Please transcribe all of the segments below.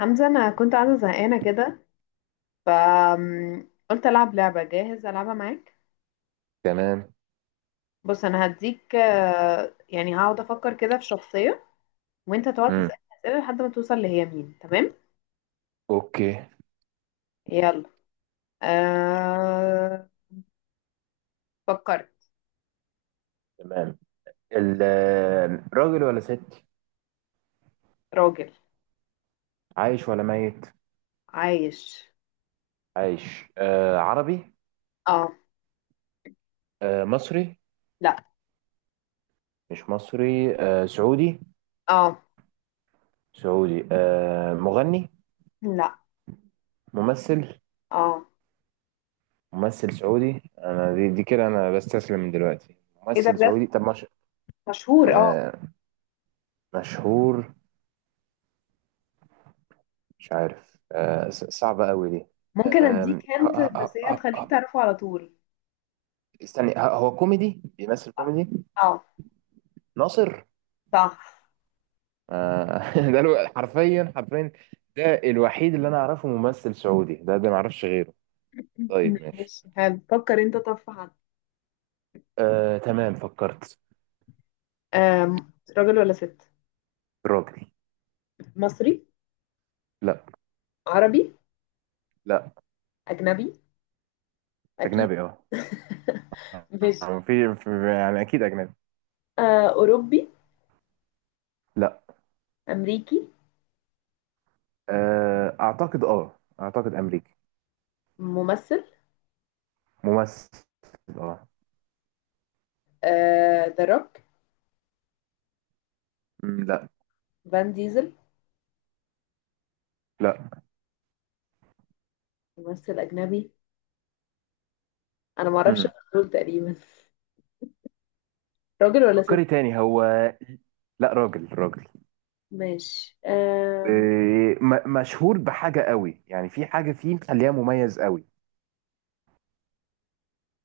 حمزة، أنا كنت قاعدة زهقانة كده. فقلت ألعب لعبة. جاهز ألعبها معاك؟ تمام. بص أنا هديك. يعني هقعد أفكر كده في شخصية وأنت تقعد امم تسأل أسئلة لحد ما توصل لهي مين. تمام؟ اوكي. يلا. أه... فكرت. تمام. ال- راجل ولا ست؟ راجل. عايش ولا ميت؟ عايش. عايش، آه. عربي؟ اه. آه، مصري؟ لا. مش مصري، آه سعودي. اه. سعودي، آه مغني؟ لا. ممثل. اه. ممثل سعودي. انا دي كده انا بستسلم من دلوقتي. ايه ده ممثل بجد؟ سعودي، طب مش مشهور، اه. آه مشهور؟ مش عارف، آه صعبة قوي دي. ممكن آم، اديك ه- هنت بس ه- هي ه- هتخليك ه- تعرفه على طول. استني، هو كوميدي؟ بيمثل كوميدي. اه. ناصر. صح. ده حرفيا، ده الوحيد اللي انا اعرفه ممثل سعودي، ده ما اعرفش غيره. طيب ماشي. ماشي حلو. فكر انت. طب في حد؟ آه تمام، فكرت. آم، راجل ولا ست؟ راجل. مصري؟ لا. عربي؟ لا. أجنبي أكيد. اجنبي، اه. ماشي. يعني يعني اكيد اجنبي. أوروبي؟ لا. أمريكي؟ آه اعتقد، امريكي. ممثل؟ ممثل. اه. ذا روك؟ لا. فان ديزل؟ لا. ممثل أجنبي، أنا معرفش مم. غير دول تقريبا. راجل ولا ست؟ فكري تاني هو. لا راجل، راجل. ماشي. مشهور بحاجة قوي، يعني في حاجة فيه مخليها مميز قوي.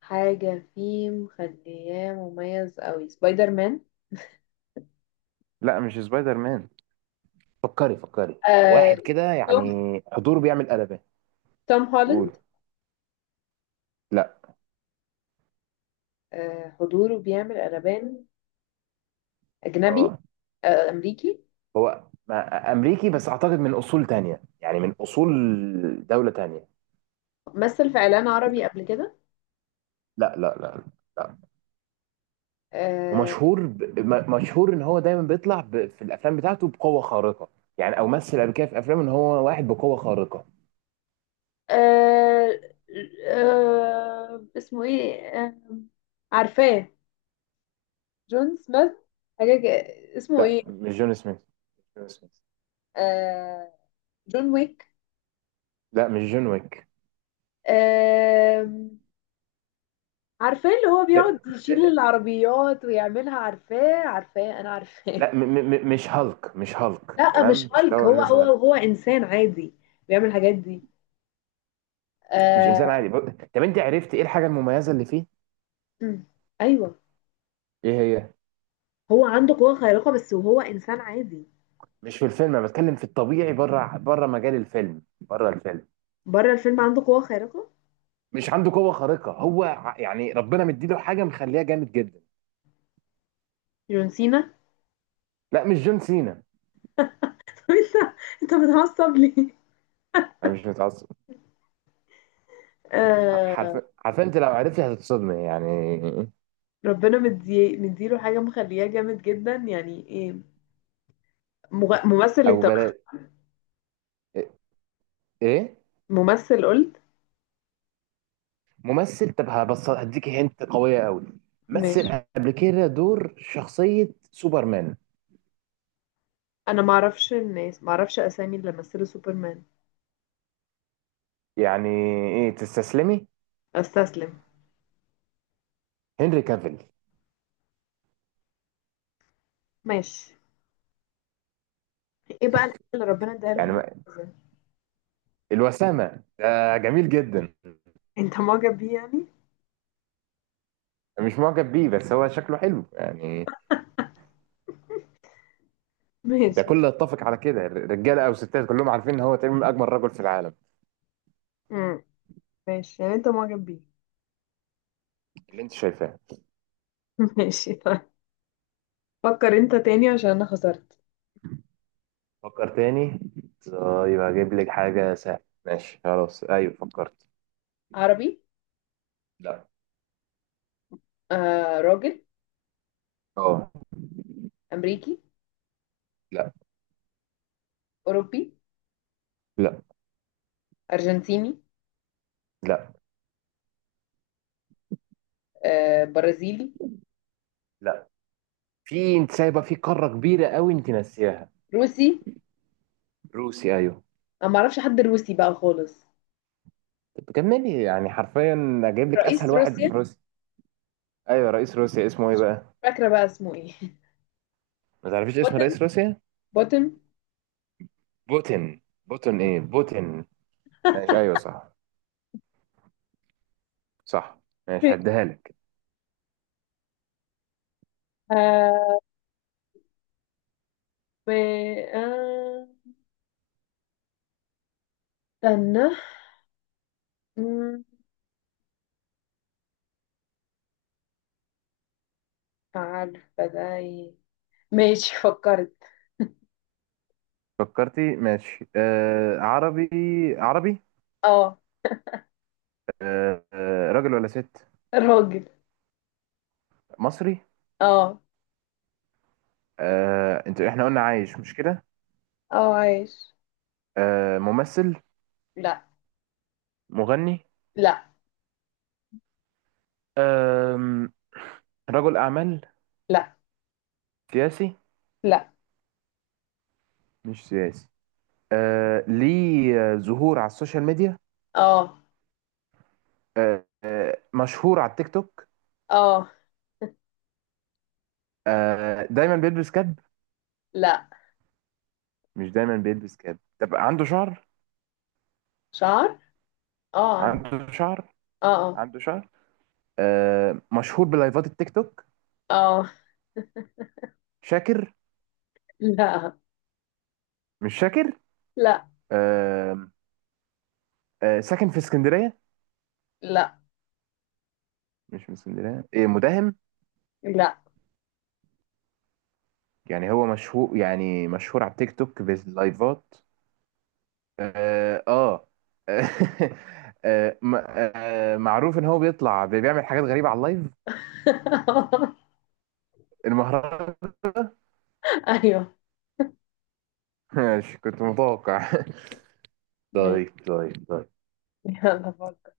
حاجة فيه مخلياه مميز أوي؟ سبايدر مان؟ لا مش سبايدر مان. فكري آه، واحد كده توم يعني. حضور بيعمل قلبان. توم قول. هولاند؟ لا. حضوره بيعمل قلبان. أجنبي؟ اه. أمريكي؟ هو امريكي بس اعتقد من اصول تانية، يعني من اصول دولة تانية. مثل في إعلان عربي قبل كده؟ لا. لا. آه، ومشهور ب... مشهور ان هو دايما بيطلع ب... في الافلام بتاعته بقوة خارقة. يعني او مثل قبل كده في افلام ان هو واحد بقوة خارقة. آه اسمه ايه؟ عارفاه. جون سميث؟ حاجة كده-. اسمه لا ايه؟ مش جون سميث، مش جون سميث. آه جون ويك؟ لا مش جون ويك. آه عارفاه، اللي هو بيقعد لا, يشيل العربيات ويعملها. عارفاه، عارفاه، انا عارفاه. لا م... م... مش هالك، مش هالك لا مش تمام، مش اللي هالك. هو هو هو مثلا. هو انسان عادي بيعمل الحاجات دي. مش انسان آه. عادي ب... طب انت عرفت ايه الحاجة المميزة اللي فيه؟ مم. ايوه. ايه هي؟ هو عنده قوة خارقة بس، وهو انسان عادي. مش في الفيلم، انا بتكلم في الطبيعي، بره بره مجال الفيلم، بره الفيلم. بره الفيلم عنده قوة خارقة. مش عنده قوه خارقه؟ هو يعني ربنا مديله حاجه مخليها جامد جدا. جون سينا. لا مش جون سينا. طب انت بتعصب ليه؟ انا مش متعصب. آه حرفيا انت لو عرفتي هتتصدمي يعني. ربنا مديله حاجة مخلياه جامد جدا. يعني ايه؟ مغ- ممثل او انت؟ بلا. ايه؟ ممثل قلت. ممثل. طب هبص هديكي هنت قويه قوي. ماشي. مثل قبل كده دور شخصيه سوبرمان. انا معرفش الناس، معرفش اسامي اللي مثلوا سوبرمان. يعني ايه تستسلمي؟ استسلم. هنري كافيل. ماشي. ايه بقى الحاجة اللي ربنا اداها له يعني مميزة؟ الوسامه، ده جميل جدا. انت معجب بيه يعني؟ مش معجب بيه، بس هو شكله حلو يعني. ده ماشي. كله يتفق على كده، رجاله او ستات كلهم عارفين ان هو تقريبا من اجمل رجل في العالم. امم. ماشي، يعني انت معجب بيه؟ اللي انت شايفاه. ماشي، طيب. فكر انت تاني عشان انا خسرت. فكر تاني. طيب هجيب لك حاجه سهله. ماشي خلاص، ايوه فكرت. عربي. لا. آه، راجل. اه. امريكي؟ لا. اوروبي؟ لا. ارجنتيني؟ لا. آه، برازيلي؟ لا. في انت سايبه في قاره كبيره قوي انت ناسياها. روسي؟ روسي، ايوه. انا ما اعرفش حد روسي بقى خالص. طب كملي يعني حرفيا، اجيب لك اسهل رئيس واحد في روسيا. روسيا. ايوه، رئيس روسيا اسمه ايه بقى؟ فاكره بقى اسمه ايه؟ ما تعرفيش اسم بوتن، رئيس روسيا؟ بوتن. بوتين ايه، بوتين. ماشي، ايوه صح. صح. ماشي، هديها لك. آه و آه استنى. مم، عارفه ده ايه؟ ماشي، فكرت. فكرتي ماشي. آه عربي؟ عربي. اه. آه. راجل ولا ست؟ راجل. مصري؟ اه. آه، انت احنا قلنا عايش مش كده؟ اه، عايش. آه، ممثل؟ لا. مغني؟ لا. آه رجل اعمال؟ لا. سياسي؟ لا. مش سياسي. آه ليه ظهور على السوشيال ميديا؟ اه. مشهور على التيك توك؟ اه. آه دايما بيلبس كاب؟ لا. مش دايما بيلبس كاب. طب عنده شعر؟ شعر؟ اه، عندي. عنده شعر؟ اه. اه. عنده شعر. آه مشهور بلايفات التيك توك. اه. شاكر؟ لا. مش فاكر. لا. آم، ساكن في اسكندرية؟ لا. مش من اسكندرية، إيه مداهم؟ لا. يعني هو مشهور، يعني مشهور على التيك توك باللايفات. اه آه. آه، م- معروف ان هو بيطلع بيعمل حاجات غريبة على اللايف. المهرجان. ايوه. ماشي كنت متوقع. ماشي. طيب. يلا فكر.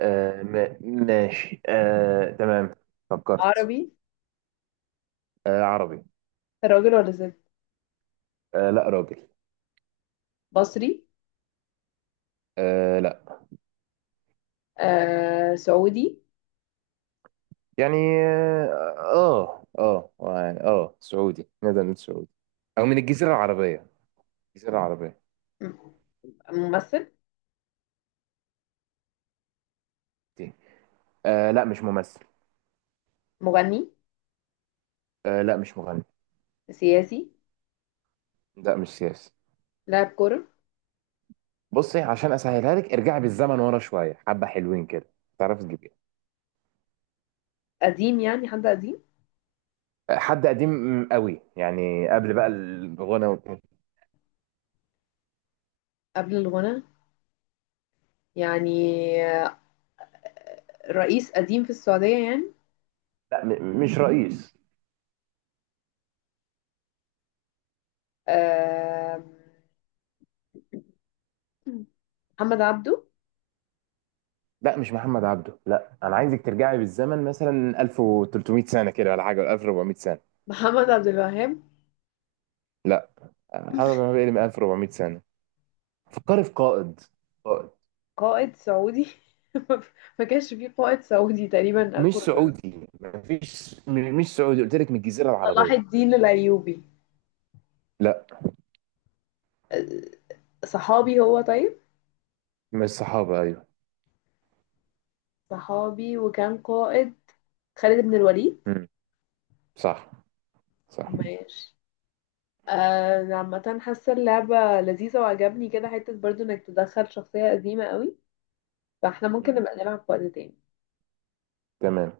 آه ماشي. آه تمام، فكرت. عربي. آه عربي. راجل ولا ست؟ آه لا راجل. مصري؟ آه لا. سعودي؟ يعني. اه آه، يعني اه سعودي نقدر نقول سعودي، او من الجزيره العربيه. الجزيره العربيه م- ممثل؟ دي. آه لا مش ممثل. مغني؟ آه لا مش مغني. سياسي؟ لا مش سياسي. لاعب كرة؟ بصي عشان اسهلها لك، ارجعي بالزمن ورا شويه حبه حلوين كده. تعرف تجيبيه؟ قديم، يعني حد قديم؟ آه، حد قديم قوي يعني، قبل بقى الغنى وكده. قبل الغنى يعني؟ آه، رئيس قديم في السعودية يعني؟ لا مش رئيس. آه محمد عبده؟ لا مش محمد عبده. لا انا عايزك ترجعي بالزمن مثلا 1300 سنه كده، ولا حاجه، ولا 1400 سنه. محمد عبد الوهاب؟ لا. محمد عبده بيقل من 1400 سنه. فكري في قائد. قائد. قائد سعودي. ما كانش فيه قائد سعودي تقريبا مش 1400. سعودي، مفيش، مش سعودي قلت لك، من الجزيرة صلاح العربية. الدين الأيوبي؟ لا. آه، صحابي هو، طيب؟ من الصحابة، أيوه. صحابي وكان قائد. خالد بن الوليد. مم. صح. صح. ماشي. عامة حاسة اللعبة لذيذة وعجبني كده حتة برضو انك تدخل شخصية قديمة قوي، فاحنا ممكن مم. نبقى نلعب في وقت تاني. تمام.